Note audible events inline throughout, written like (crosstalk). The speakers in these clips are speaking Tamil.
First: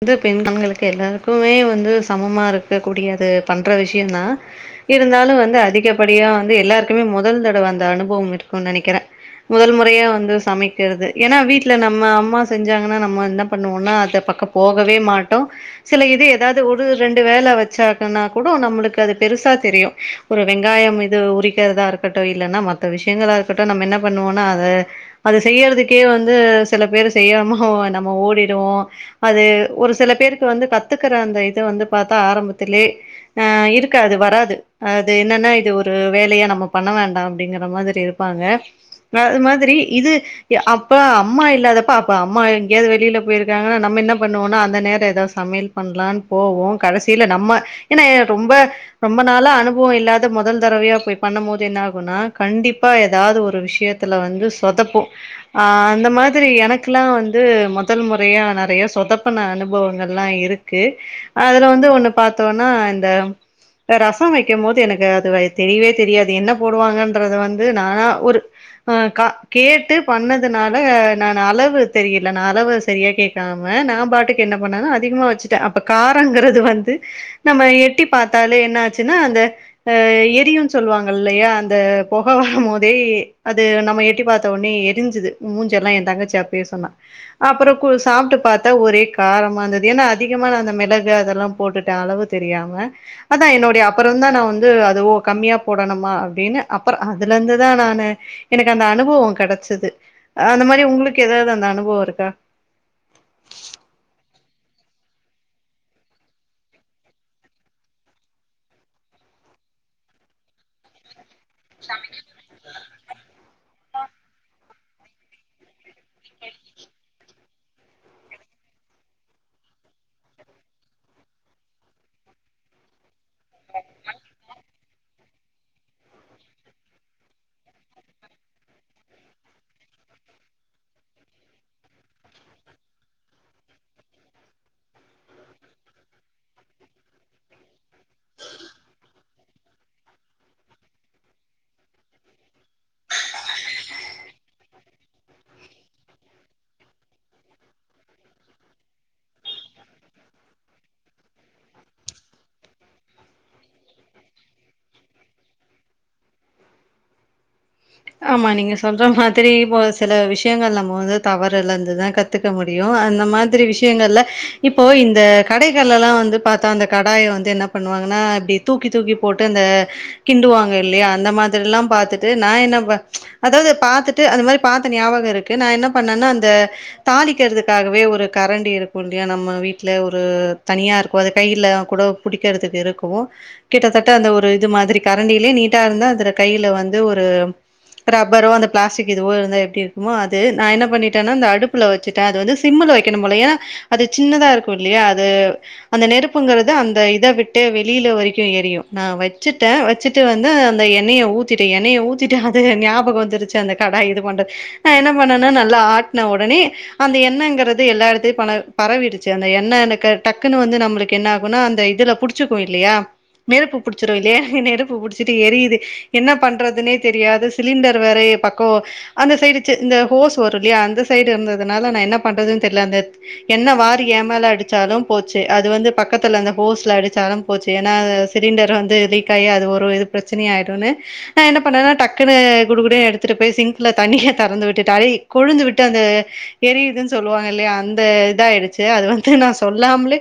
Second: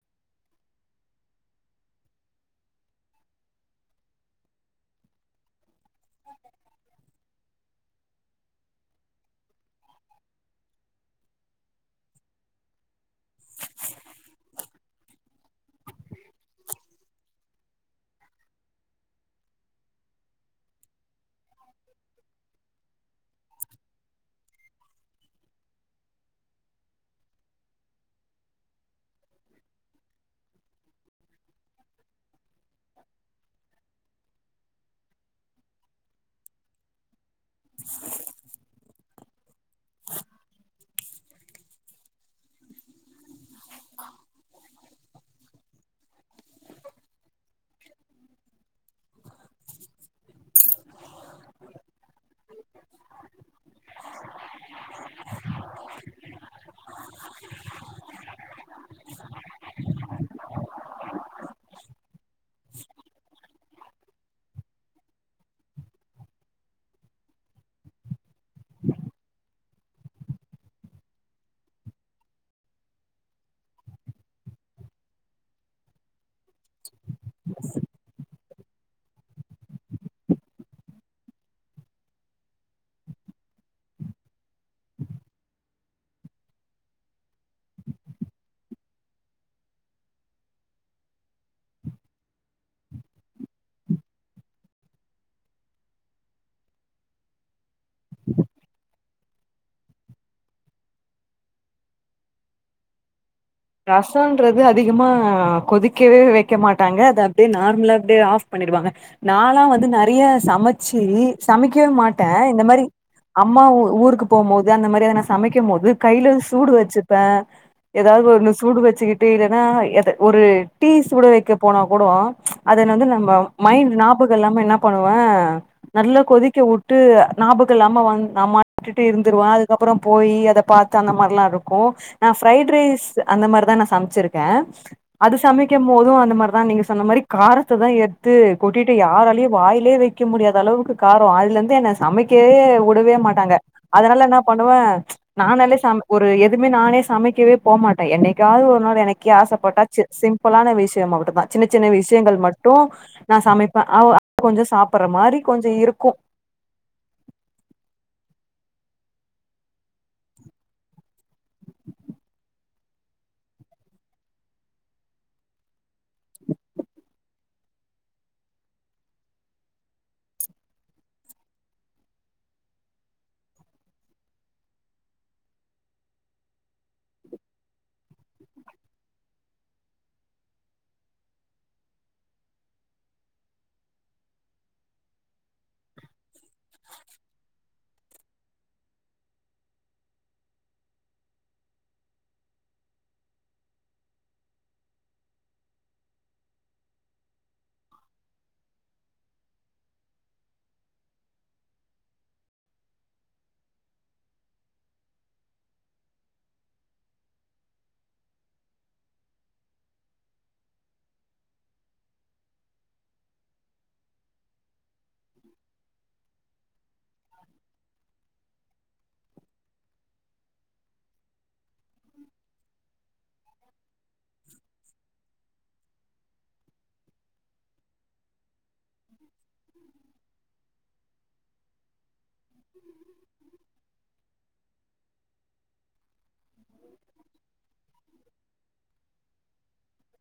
வந்து பெண் கண்களுக்கு எல்லாருக்குமே வந்து சமமா இருக்க கூடியது பண்ற விஷ்யம்தா இருந்தாலு வந்து அதிகப் பாடிய வந்து எல்லாருக்குமே முதல் தடவ அந்த அனுப் ஹோம் இருக்குனு நெனைக்கிற முதல் முறையா வந்து சமைக்கறது ஏனா வீட்ல நம்ம அம்மா செஞ்சாங்கன்னா நம்ம என்ன பண்ணுவோனா அத பக்கப் போகவே மாட்டோ சில இது ஏதாது ஒரு ரெண்டு வேல வச்சாக்கன்னா கூட நம்ளுக்கு அது பெருசா தெரியு ஒரு வெங்காயம் இத் து உரிக்றதா இருக்கட்டும் இல்லனா மத்த விஷ்யங்களா இருக்கட்டும் நம்ம என்ன பண்ணுவோனா அத அது செய்யறதுக்கே வந்து சில பேரு செய்யாம நம்ம ஓடிடுவோ அது ஒரு சில பேருக்கு வந்து கத்துக்கற அந்த இது வந்து பாத்தா ஆரம்பத் தில்லே ஆ இருக்காது வராது அது என்னன இது ஒரு வேலயா நம்ம பண்ண வேண்டாம் அப்டிங்ற மாரி இருப்பாங்க வ அது மாதிரி இது அப்ப அம்மா இல்லாதப்ப அப்ப அம்மா எங்கேயாது வெளில போயிருக்காங்கன்னா நம்ம என்னப் பண்ணோனா அந்த நேர எதோ சமேல் பண்லானு போவோ கடசில நம்ம ஏனா ரொம்ப ரொம்ப நாள அனுபவம் இல்லாத முதல் தடவையா போய் பண்ண போது என்னாகுனா கண்டிப்பா ஏதாவது ஒரு விஷ்யத்துல வந்து சொதப்பு ஆ அந்த மாதிரி எனக்குலா வந்து மொதல் மொறையா நறையஸ் சொதப்ன அனுபவங்கள்லா இருக்கு அதுல வந்து ஒன்னு பாத்தோனா இந்த ரசோ வைக்கும் போது எனக்கு அது வை தெரியவே தெரியாது என்ன போடுவாங்கன்றது வந்து நானா ஒரு அ கா கேட்டு பண்ணதுனால நானூ அளவு தெரியல நா அளவு செரியா கேக்கா மே நாம்பாட்டுக்கு என்ன பண்ணேன்னா அதிகமா வச்சுட்டே அப்ப கா ரங்கிறது வந்து நம்ம எட்டி பா த்தாலே என்ன ஆச்சுன்னா அந்த ஆ எரியுன்னு சொல்லுவாங்க இல்லயா அந்த பொக வரும் போதே அது நம்ம எட்டி பாத்த உடனே எரிஞ்சுது மூஞ்செல்லா என் தங்கச்சி அப்பயே சொன்னா அப்புற கு சாப்ட்டு பாத்தா ஒரே காரமா இருந்தது. ஏன்னா அதிகமா நா அந்த மெளகு அதெல்லா போட்டுட்டே அளவு தெரியாம. அதான் என்னுடைய அப்புறம்தா நா வந்து அது ஓ கம்மியா போடணுமா அப்டின்னு அப்புற அதுல இருந்துதா நானு எனக்கு அந்த அனுபவோ கெடைச்சது. அந்த மாரி உங்களுக்கு எதாவது அந்த அனுபவோ இருக்கா? ரசோன்றது அதிகமா கொதிக்கவே வைக்க மாட்டாங்க. அத அப்டியே நார்மலா அப்டியே ஆஃப் பண்ணிடுவாங்க நால்லா வந்து நெறைய சமைச்சு சமைக்கவே மாட்டேன் இந்த மாரி அம்மா ஊ ஊருக்கு போகும் போது அந்த மாரி எதுனா சமைக்கும் போது கைல சூடு வச்சுப்பே எதாவது ஒண்ணு சூடு வச்சுக்கிட்டு இல்லைன்னா எத ஒரு டீ சுட வைக்க போனா கூடோ அதுல வந்து நம்ம மைண்ட் ஞாபகோ இல்லாம என்னா பண்ணுவே நல்லா கொதிக்க வுட்டு ஞாபகோ இல்லாம வந் நா (inaudible) ட்டுட்டு இருந்துருவோ அதுக்கப்புறோ போய் அத பாத்து அந்த மாரிலா இருக்கு நா ஃப்ரைட் ரைஸ் அந்த மாரிதா நா சமைச்சிருக்கே. அது சமைக்கும் போது அந்த மாரிதா நீங்க சொன்ன மாரி காரத்ததா எடுத்து கொட்டிட்டு யாராலயு வாயிலயே வைக்க முடியாத அளவுக்கு காரோ. அதுல இருந்து என்ன சமைக்கவே உடவே மாட்டாங்க. அதனால என்னா பண்ணுவே நானாலே சமை ஒரு எதுமே நானே சமைக்கவே போமாட் டே என்னைக்காவது ஒரு நாள் எனக்கே ஆசப்பட்டா சி சிம்பிளான விஷயமா மட்டுந்தா. சின்ன சின்ன விஷயங்கள் மட்டும் நா சமைப்பே. அவ (inaudible) கொஞ்சோ சாப்படுற மாரி கொஞ்சோ இருக்கு. ஆமா நீங்க சொல்ற மாதிரி இப்போ சில விஷயங்கள் நம்ம வந்து தவறலருந்துதா கத்துக்க முடியு. அந்த மாதிரி விஷயங்கள்ல இப்போ இந்த கடைகள்லலா வந்து பாத்தா அந்த கடாய வந்து என்ன பண்ணுவாங்கன்னா இப்டி தூக்கி தூக்கி போட்டு அந்த கிண்டுவாங்க இல்லையா அந்த மாதிரிலா பாத்துட்டு நா என்ன வ அதாவது பாத்துட்டு அது மாரி பாத்த ஞாபகோ இருக்கு நா என்ன பண்ணேன்னா அந்த தாளிக்கிறதுக்காகவே ஒரு கரண்டி இருக்கு இல்லையா நம்ம வீட்ல ஒரு தனியா இருக்கு அது கையில கூட புடிக்கிறதுக்கு இருக்கு கிட்டத்தட்ட அந்த ஒரு இது மாதிரி கரண்டியிலயே நீட்டா இருந்தா அதுல கைல வந்து ஒரு ரப்பரோ அந்த பிளாஸ்டிக் இதுவோ இருந்தா எப்டி இருக்குமோ அது நா என்ன பண்ணிட்டேன்னா அந்த அடுப்புல வச்சுட்டே அது வந்து சிம்முல வைக்கணும் போல ஏன்னா அது சின்னதா இருக்கு இல்லையா அது அந்த நெருப்புங்கறது அந்த இத விட்டு வெளியில வரைக்கு எரியு நா வச்சுட்டே வச்சிட்டு வந்து அந்த எண்ணெய ஊத்திட்டு எண்ணெய ஊத்தி ட்டு அது ஞாபகோ வந்துருச்சு அந்த கடாய் இது பண்றது நா என்ன பண்ணனா நல்லா ஆட்ன உடனே அந்த எண்ணைங்கிறது எல்லா எடத்திலயு பன பரவிடுச்சு. அந்த எண்ண இருக்கே டக்குன்னு வந்து நம்மளுக்கு என்ன ஆகுனா அந்த இதுல புடிச்சுக்கு இல்லையா நெருப்பு புடிச்சிரு இல்லையா நெருப்பு புடிச்சிட்டு எரியுது என்ன பண்றதுனே தெரியாது சிலிண்டர் வேற பக்கோ அந்த சைடு செ இந்த ஹோஸ் வரு இல்லையா அந்த சைடு இருந்த அதனால நா என்ன பண்றதுன்னு தெர்ல அந்த எண்ண வாரி ஏன் மேல அடிச்சாலு போச்சு அது வந்து பக்கத்துல அந்த ஹோஸ்ல அடிச்சாலு போச்சு ஏன்னா சிலிண்டர் வந்து லீக் ஆயி அது ஒரு இது பிரச்சனையாயிருன்னு நா என்ன பண்ணனா டக்குனு குடுகுடுனு எடுத்துட்டு போய் சிங்க்ல தண்ணிய தொறந்து விட்டுட்டு அது கொழுந்து விட்டு அந்த எரியுதுன்னு சொல்லுவாங்க இல்லையா அந்த இதா ஆயிடுச்சு. அது வந்து நா சொல்லாமலே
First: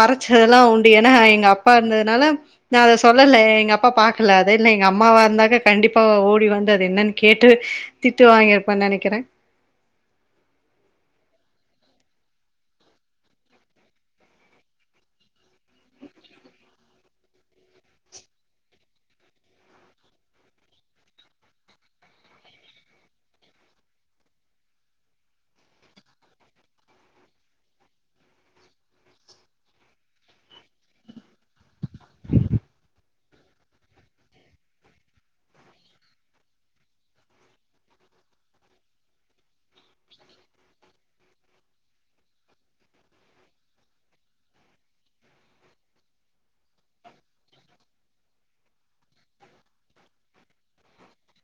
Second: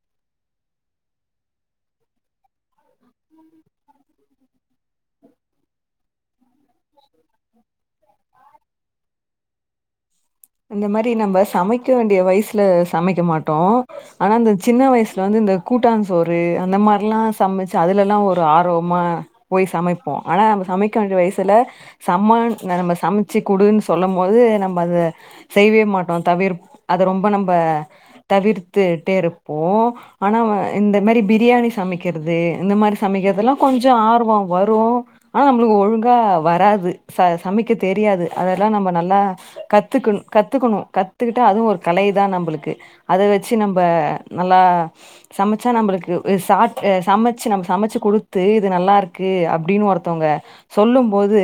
மறைச்சதெல்லா உண்டு ஏன்னா எங்க அப்பா இருந்ததுனால நா அத சொல்லல எங்க அப்பா பாக்கல அது இல்ல எங்க அம்மாவா இருந்தாக்க கண்டிப்பா ஓடி வந்து அது என்னனு கேட்டு திட்டு வாங்கிருப்பன்னு நெனைக்கிறே மைக்க வேண்டிய வயசுல சமைக்க மாட்டோ ஆனா அந்த சின்ன வயசுல வந்து இந்த கூட்டாஞ்சோறு அந்த மாரிலா சமச்சு அதுலலா ஒரு ஆர்வமா போய் சமைப்போ ஆனா நம்ம சமைக்க வேண்டிய வயசுல சம நம்ம சமைச்சு குடுன்னு சொல்லம் போது நம்ம அத செய்யவே மாட்டோ தவிர் அத ரொம்ப நம்ப தவிர்த்துட்டே இருப்போ ஆனா வ இந்த மாரி பிரியாணி சமைக் கிறது இந்த மாரி சமைக்கிறதுலா கொஞ்சோ ஆர்வோ வரு ஆனா நம்மளுக்கு ஒழுங்கா வராது ச சமைக்க தெரியாது அதெல்லா நம்ம நல்லா கத்துக்கணு கத்துக்கணு கத்துக்கிட்டா அதுவு ஒரு கலைதா நம்பளுக்கு அத வச்சு நம்ப நல்லா சமைச்சா நம்பளுக்கு இது சாட் ஆ சமைச்சு நம்ம சமைச்சு குடுத்து இது நல்லா இருக்கு அப்டின்னு ஒருத்தவங்க சொல்லும்போது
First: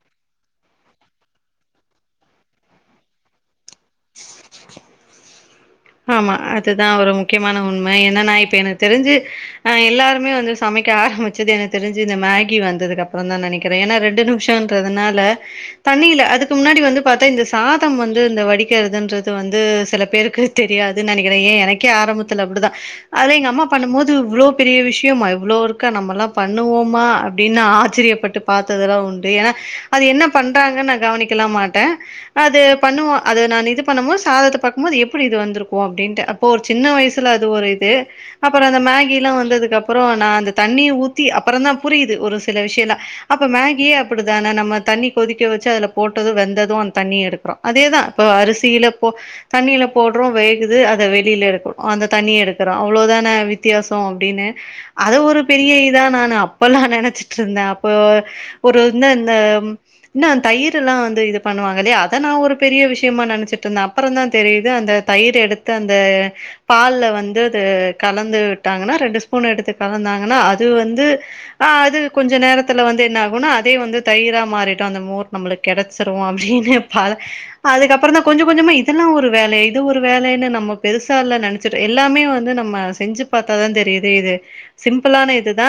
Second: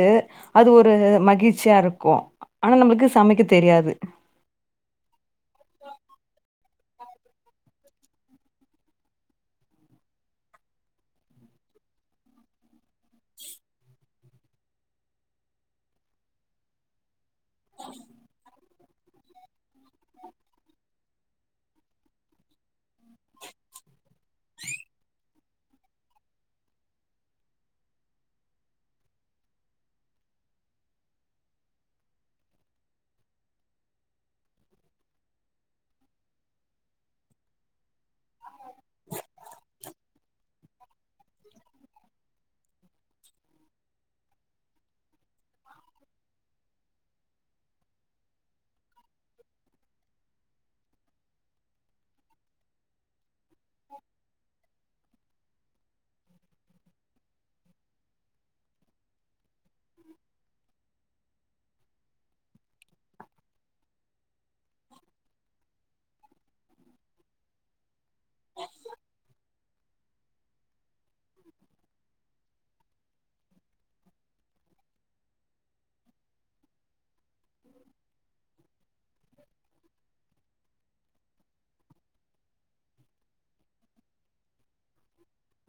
அது ஒரு மகிழ்ச்சியா இருக்கு ஆனா நம்மளுக்கு சமைக்க தெரியாது ஆமா அதுதா ஒரு முக்கியமான உண்மை. ஏன்னா நா இப்ப எனக்கு தெரிஞ்சு அ எல்லாருமே வந்து சமைக்க ஆரம்பிச்சது எனக்கு தெரிஞ்சு இந்த மேகி வந்ததுக்கு அப்புறம்தான்னு நெனைக்கிறே ஏன்னா ரெண்டு நிமிஷம்ன்றதுனால தண்ணில அதுக்கு முன்னாடி வந்து பாத்தா இந்த சாதம் வந்து இந்த வடி க்கிறதுன்றது வந்து சில பேருக்கு தெரியாதுன்னு நெனைக்கிறே ஏன் எனக்கே ஆரம்பத்துல அப்பிடிதா அது எங்க அம்மா பண்ணும் போது து இவ்ளோ பெரிய விஷ்யமா இவ்ளோ இருக்கா நம்மல்லா பண்ணுவோமா அப்டின்னு ஆச்சரியப்பட்டு பாத்ததெல்லா உண்டு ஏன்னா அது என்ன பண்றாங்கன்னு நா கவனிக்கலா மாட்டே அது பண்ணுவோ அது நா இது பண்ணும் போது சாதத்த பாக்கும்போது எப் பிடி இது வந்திருக்கு அப்டின்ட்டு அப்போ ஒரு சின்ன வயசுல அது ஒரு இது அப்புறோ அந்த மேகி எல்லா வந்ததுக்கு அப்புறோ நா அந்த தண்ணிய ஊத்தி அப்புறம்தா புரியுது ஒரு சில விஷயல்லா. அப்ப மேகியே அப்பிடிதான நம்ம தண்ணி கொதிக்க வச்சு அதுல போட்டது வெந்தது அந்த தண்ணிய எடுக்குறோ. அதேதா இப்ப அரிசியில போ தண்ணில போட்றோ வேகுது அத வெளில எடுக்குறோ அந்த தண்ணிய எடுக்குறோ அவ்ளோதான வி த்தியாசோ அப்டின்னு அது ஒரு பெரிய இதா நானு அப்பல்லா நெனைச்சிட்ருந்தே. அப்போ ஒரு இந்த இந்த இன்னு அந்த தயிர் எல்லா வந்து இது பண்ணுவாங்க இல்லையா அத நா ஒரு பெரிய விஷயமா நெனைச்சிட்டுருந்தே அப்புறந்தா தெரி இது அந்த தயிர் எடுத்து அந்த பால்ல வந்து அது கலந்துட்டாங்கனா ரெண்டு ஸ்பூன் எடுத்து கலந்தாங்கனா அது வந்து அது கொஞ்ச நேரத்துல வந்து என்ன ஆகுன்னா அதே வந்து தயிரா மாறிடு அந்த மோர் நம்மளுக் கெடைச்சிரு அப்டின்னு அதுக்கப்புறந்தா கொஞ்சகொஞ்சமா இதெல்லா ஒரு வேல இது ஒரு வேலன்னு நம்ம பெருசால்ல நெனச்சுட்டு எல்லாமே வந்து நம்ம செஞ்சு பாத்தாதா தெரியுது இது சிம்பிளான இதுதா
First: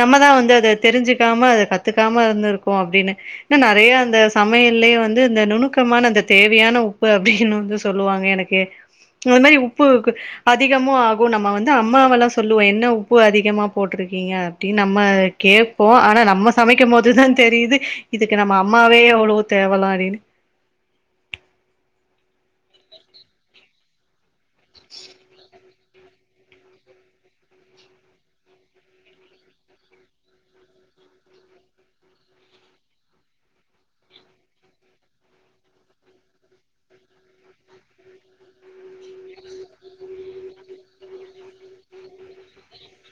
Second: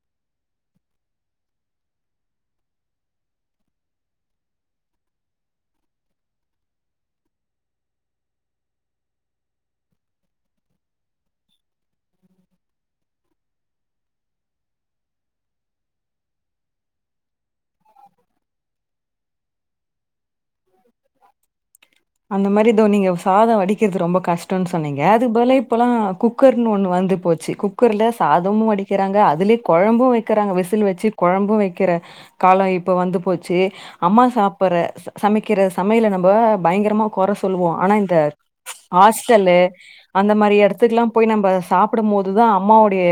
நம்மதா வந்து அத தெரிஞ்சுக்காம அத கத்துக்காம இருந்துருக்கோ அப்டின்னு ஏன்னா நெறய அந்த சமையல்லே வந்து இந்த நுணுக்கமான அந்த தேவயான உப்பு அப்டின்னு வந்து சொல்லுவாங்க எனக்கு அது மாரி உப்புக்கு அதிகமு ஆகு நம்ம வந்து அம்மாவெல்லா சொல்லுவோ என்ன உப்பு அதிகமா போட்ருக்கீங்க அப்டினு நம்ம கேப்போ ஆனா நம்ம சமைக்கும் போதுதா தெரியுது இதுக்கு நம்ம அம்மாவே எவ்வளோ தேவலா அப்டின்டு அந்த மாரி இதோ நீங்க சாதோ வடிக்குறது ரொம்ப கஷ் ன்ட்டுனு சொன்னீங்க அதுக்கு பதுல இப்பலா குக்கர்னு ஒன்னு வந்து போச்சி குக்கர்ல சாதமும் வடிக்குறாங்க அதுலே கொழம்பு வெக்குறாங்க விசில் வச்சு கொழம்பு வெக்குற காலோ இப்பே வந்து போச்சி அம்மா சாப்புற சா சமைக்கிற சமையல நம்ம பயங்கரமா கொற சொல்லுவோ ஆனா இந்த ஹாஸ்டலு அந்த மாரி எடத்துக்குலா போய் நம்ம சாப்பிடு போதுதா அம்மாவோடைய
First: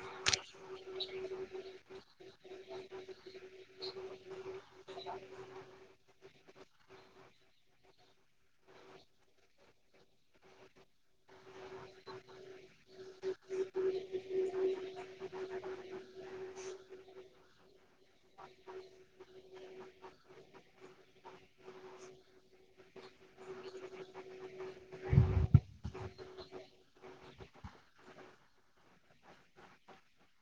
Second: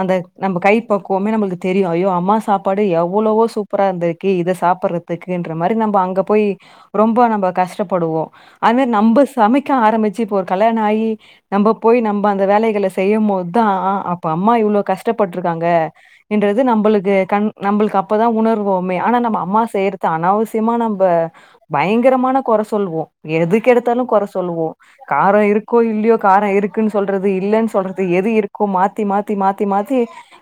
அந்த நம்ம கை பக்குவமே நம்மளுக்கு தெரியு ஐயோ அம்மா சாப்பாடு எவ்வளவோ சூப்பரா இருந்திருக் ஹேய் இத சாப்புடறதுக்கென்ற மாரி நம்ப அங்கப் போய் ரொம்ப நம்ப கஷ்டபடுவோ அது நம்ப சமைக்க ஆரமிச்சி இப்போ ஒரு கல்யாண ஆயி நம்ம போய் நம்ம அந்த வேலகள செய்யும்போதுதா அப்ப அம்மா இவ்ளோ கஷ்டபட்ருக்காங்க என்றது நம்பளுக்கு கண் நம்பளுக்கு அப்பதா உணர்வோமே ஆனா நம்ம அம்மா செய்யுறது அனாவசியமா நம் இப்ப பயங்கரமான கொற சொல்லுவோ எதுக்கு எடுதாலு கொற சொல்லுவோ காரோ இருக்கோ இல்லையோ கார இருக்குனு சொல்றது இல்லனு சொல்றது எது இருக்கோ மாத்தி மாத்தி மாத்தி மாத்தி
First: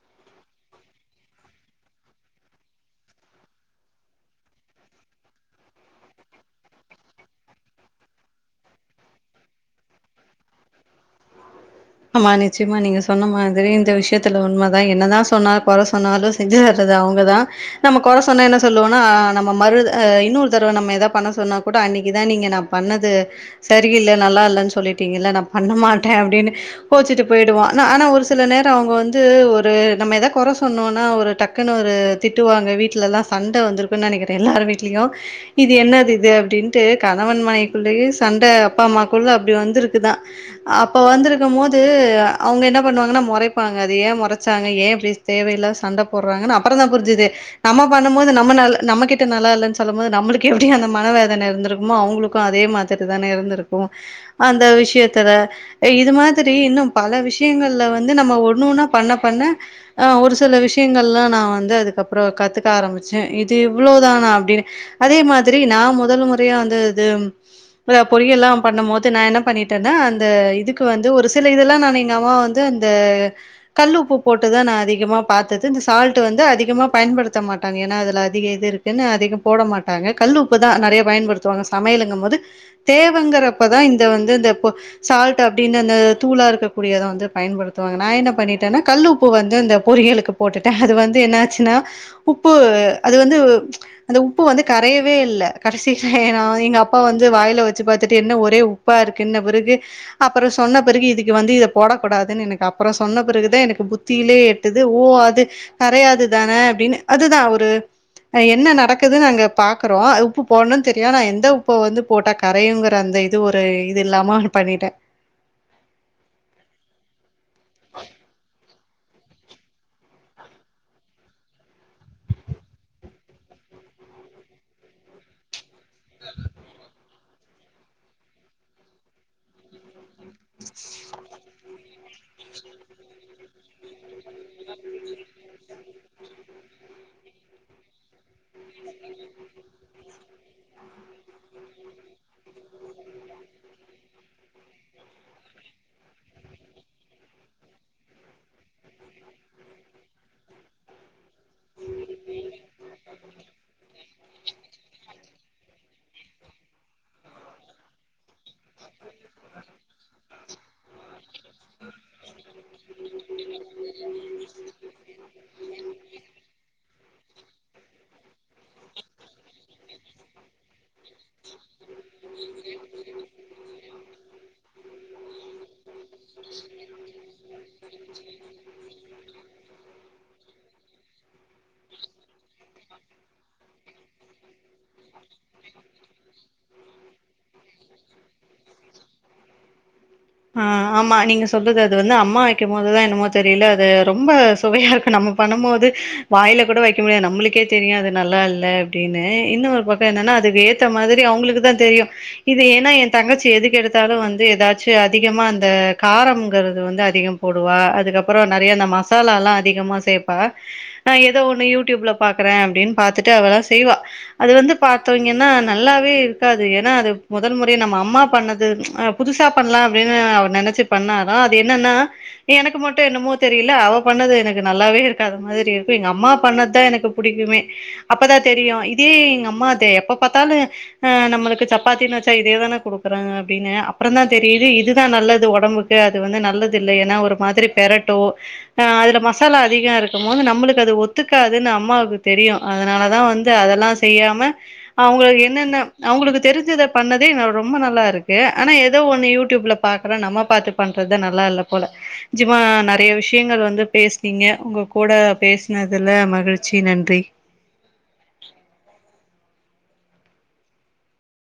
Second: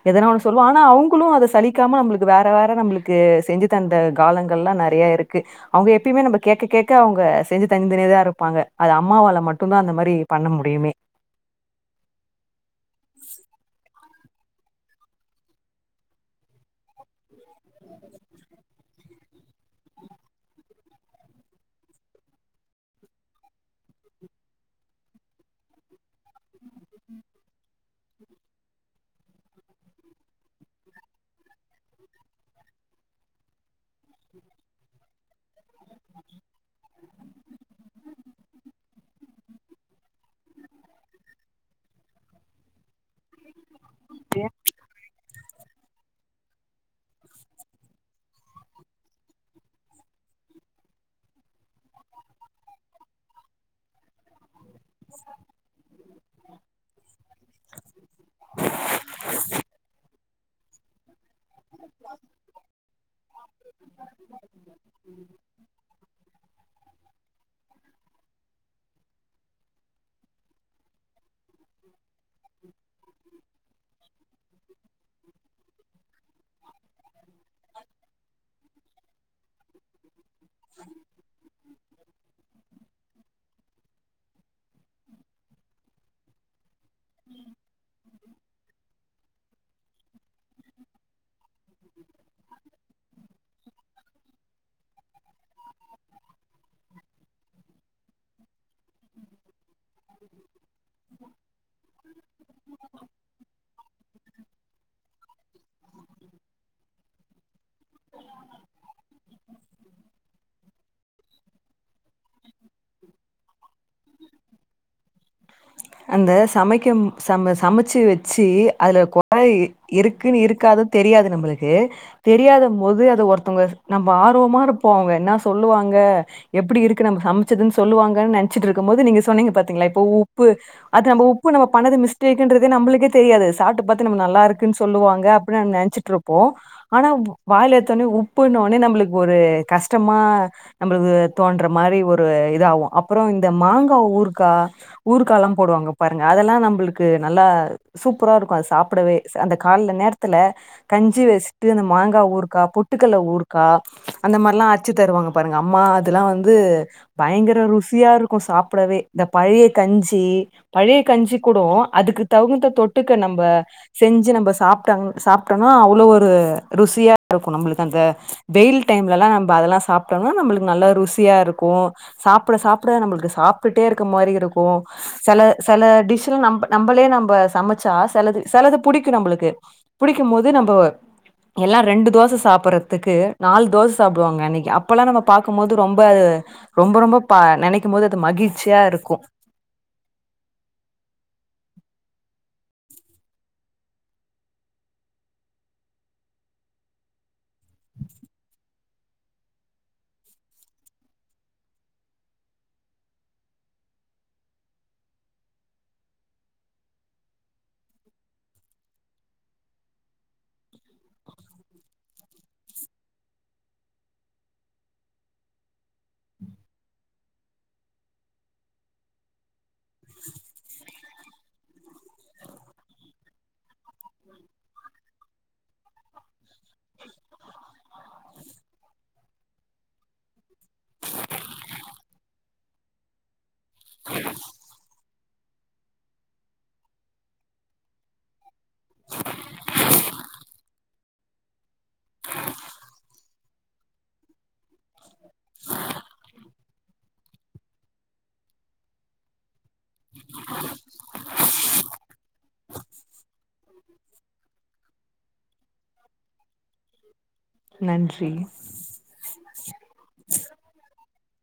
எதனா ஒன்னு சொல்லுவோ ஆனா அவுங்களு அத சலிக்காம நம்மளுக்கு வேற வேற நம்மளுக்கு செஞ்சு தந்த காலங்கள்லா நெறய இருக்கு க்கு அவுங்க எப்பயுமே நம்ம கேக்க கேக்க அவுங்க செஞ்சு தந்துனேதா இருப்பாங்க அது அம்மாவால மட்டுதா அந்த மாரி பண்ண முடியுமே ஆமா நிச்சயமா நீங்க சொன்ன மாதிரி இந்த விஷயத்ல உண்மதா என்னதா சொன்னா கொற சொன்னாலு செஞ்சு தர்றது அவுங்கதா நம்ம கொற சொன்னா என்ன சொல்லுவோனா நம்ம மறுத இன்னொரு தடவ நம்ம ஏதாவ பண்ண சொன்னா கூட அன்னைக்குதா நீங்க நா பண்ணது சரியில்ல நல்லாயில்லனு சொல்லிட்டீங்கல நா பண்ண மாட்டே அப்டின்னு கோச்சிட்டு போயிடுவோ ஆனா ஒரு சில நேரோ அவுங்க வந்து ஒரு நம்ம எதா கொற சொன்னோனா ஒரு டக்குன்னு ஒரு திட்டுவாங்க வீட்டுலலா சண்ட வந்திருக்குனு நனக்குறே எல்லாரு வீட்லயு இது என்னது இது அப்டின்ட்டு கணவன் மனைவிக்குள்ளேயே சண்ட அப்பா அம்மாக்குள்ள அப்டி வந்திருக்குதா அப்ப வந்திரு இருக்கும்போது அவுங்க என்ன பண்ணுவாங்கனா மொறைப்பாங் அத ஏன் முறச்சாங்க ஏ இப்டி தேவையில்லா சண்ட போ றாங்கனு அப்பறதா புரி்ஞ்சுது நம்ம பண்ணும் போது நம்ம ந நம்ம கிட்ட நல்லா இல்லனு சொல்லும் போது நம்மளுகு எப்டி அந்த மன வேதன இருந்திருக்குமோ அவுங்களுக்கும் அதே மாரிதான இருந்திருக்கும் அந்த விஷயத்துல இது மாதிரி இன்னும் பல விஷயங்கள்ல வந்து நம்ம ஒன்னு ஒன்னா பண்ண பண்ண ஆ ஒரு சில விஷயங்கள்லா நா வந் வந்து அதுக்கப்றோ கத்துக்க ஆரம்பிச்சே இது இவ்ளோதானா அப்டின்னு அதே மாதிரி நா முதல் முறையா வந்து இது பொரியெல்லா பண்ணும் போது நா என்ன பண்ணிட்டேனா அந்த இதுக்கு வந்து ஒரு இதல்லா நானு எங்க அம்மா வந்து இந்த கல்லுப்பு போட்டுதா நா அதிகமா பாத்தது இந்த சால்டு வந்து அதிகமா பயன்படுத்த மாட்டாங்க ஏனா அதுல அதிக இது இருக்குன்னு அதிக போட மாட்டாங்க கல்லு உப்பு தா நெறய பயன்படுத்துவாங்க சமயலுங்கு போது தேவங்கற இப்பதா இந்த வந்து இந்த சால்ட் அப்டின்னு னு தூளா இருக்ககூடியத வந்து பயன்படுத்துவாங்க ந என்ன பண்ணிட்டேன கல்லுப்பு வந்து இந்த பொரிலக்கு போட்டுட்டே அது வந்து என்ன க்சுனா உப்பு அது வந்து அந்த உப்பு வந்து கரயவே இல்ல கடைசில எங்க அப்பா வந்து வாய்ல வச்சு பாத்துட்டு என்ன ஒரே உப்பா இருக்குனு பிறகு அப்பற சொன்ன இதுக்கு வந்து இத போடக்கூடாது எனக்கு அப்பற சொன்ன பிறகுதா எனக்கு புத்தியிலே எட்டுது ஓ அது கரையாது தான அப்டினு அதுதா ஒரு ஹ என்ன நடக்குதுனு அங்க பாக்குறோ உப்பு போடணு தெரியு ஆனா எந்த உப்ப வந்து போட்டா கரயுங்கற அந்த இது ஒரு இது இல்லாம பண்ணிட்டே அந்த சமைக்கும் நம்ம சமச்சு வச்சு அதுல குறை இருக்குன் இருக்காது தெரியாது நம்பளுக்கு தெரியாதம்போது அது ஒருத்தங்க நம்ப ஆர்வமா இருப்போ அவுங்க என்ன சொல்லுவாங் ங்க எப்டி இருக்கு நம்ப சம் ச்சது சொல்லுவாங்கு நெனச்ட்டு இருக்கு போது நீங்க சொன்னீங்க பாத்தீங்களா இப்போ உ அது நம்ப உப்பு நம்ம பண்ணது மிஸ் டேக்குன்ட்ரதே நம்புளுக்கே தெரியாது சாப்டு பாத்து நம்ம நல்லாருக்கு சொல்லுவாங்க அப்டினு நம்ம நெனச்சுட்டு இருப்போ ஆனாவ் வாய்ல எத்தோனே உப் ப்புனோன நம்புளுக்கு ஒரு கஷ்டமா நம்ளுக்கு தோன்ற மாரி ஒரு இதாவு அப்பறோ இந்த மாங்கா ஊருகா ஊருக்காலா போடுவாங்க பாருங்க அதல்லா நம்புளுக்கு நல்லா சூப்பரா இருக்கு சாப்டவே அந்த கால்ல நேரத்துல கஞ் சி வச்ட்டு அந்த மாங்காஊருக்கா பொட்டுக்கல்ல ஊருக்கா அந்த மார்லா அச்சு தருவாங்க பாருங்க அம்மா அதுல்லா வந்து பயங்கர ருசியா இருக்கு சாப்டவே இந்த பழய கஞ்சி பழய கஞ்சி கூட அதுக்கு தவுந்த தொட்டுக்க நம்ப செஞ்சு நம்ப சாப்ட சாப்டோன அவ்ளோ ஒரு ருசியா இருக்கு நம்பளுக்கு அந்த வெயில் டைம்லல்லா நம்ப அதல்லா சாப்டோனா நம்புளுக்கு நல்லா ருசியா இருக்கு சாப்ட சாப்ட நம்புளுக்கு சாப்டுட்டே இருக்க மாரி இருக்கு செல செல டிஷ்ல நம்ப நம்பளே நம்ப சமச்சா செலது செலது புடிக்கு நம்புளுக்கு புடிக்குமோது நம்ப எல்லா ரெண்டு தோச சாப்புற்றதுக்கு நாலு தோச சாப்டுவாங்க அன்னிக்கு அப்பல்லா நம்ப பாக்குமோது ரொம்ப ரொம்ப ரொம்ப பா நெனக்குமோது அது மகிழ்ச்சியாஇருக்கு ஆ ஆமா நீங்க சொல்ரது அது வந்து அம்மா வைக்கு போதுதா என்னமோ தெரியல அது ரொம்ப சுவையா இருக்கு நம்ப பண்ணுபோது வாய்ல கூட வைக்க முடியாது நம்ளுக்கே தெரியு அது நல்லா இல்ல அப்டினு இன்னொரு பக்க என்னன்னா அதுவேத்த மாதிரி அவுங்களுக்கு தா தெரியு இது ஏனா எ தங்கச்சி எதுக்கு எடுத்தாலு வந்து ஏதாச் அதிகமா இந்த காரம்ங்கறது வந்து அதிகம் போடுவா அதுக்கப்பறோ நறயா மசாலால்லா அதிகமா சேப்பா ஏதோ ஒன்னு யூடியூப்ல பாக்குறே அப்டின் பாத்துட்டு அவளா செய்வா அது வந்து பாத்துங்கன்னா நல்லாவே இருக்காது ஏனா அது முதல் முறை நம்ப அம்மா பண்ணது புதுசா பண்லா அப்டினு அவ நெனச்சு பண்ணானா அது என்னன்னா எனக்கு மட்டு என்னமோ தெரில அவ பண்ணது எனக்கு நல்லாவே இருக்காத மாதிரி இருக்கு எங்க அம்மா பண்ணத்தா எனக்கு புடிக்குமே அப்பதா தெரியு இதே அம்மாதே எப்ப பாத்தாலு நம்மளுக்கு சப்பாத்தினு வச்சா இதேதான குடுக்குறங்க அப்டினு அப்பறந்தா தெரியுது இதுதா நல்லது ஒடம்புக்கு அது வந்து நல்லது இல்ல ஏனா ஒரு மாதிரி பெரட்டு ஆ அதுல மசாலா அதிக இருக்குமோது நம்மளுக்கு அது ஒத்துக்காதுனு அம்மாவுக்கு தெரியு அதனாலதா வந்து அதல்லா செய்யாம அவுங்களு என்னென்ன அவங்களுக்கு தெரிஞ்சத பண்ணதே ரொம்ப நல்லா இருக்கு ஆனா தோ ஒன்னு யூடியூப்ல பாக்குற நம்ப பாத்து பண்றதா நல்லா இல்ல போல ஜிமா நறயா விஷ்யங்கள் வந்து பேஸ்னீங்க உங்க கூட பேசினதுல மகிழ் நன்றி (inaudible)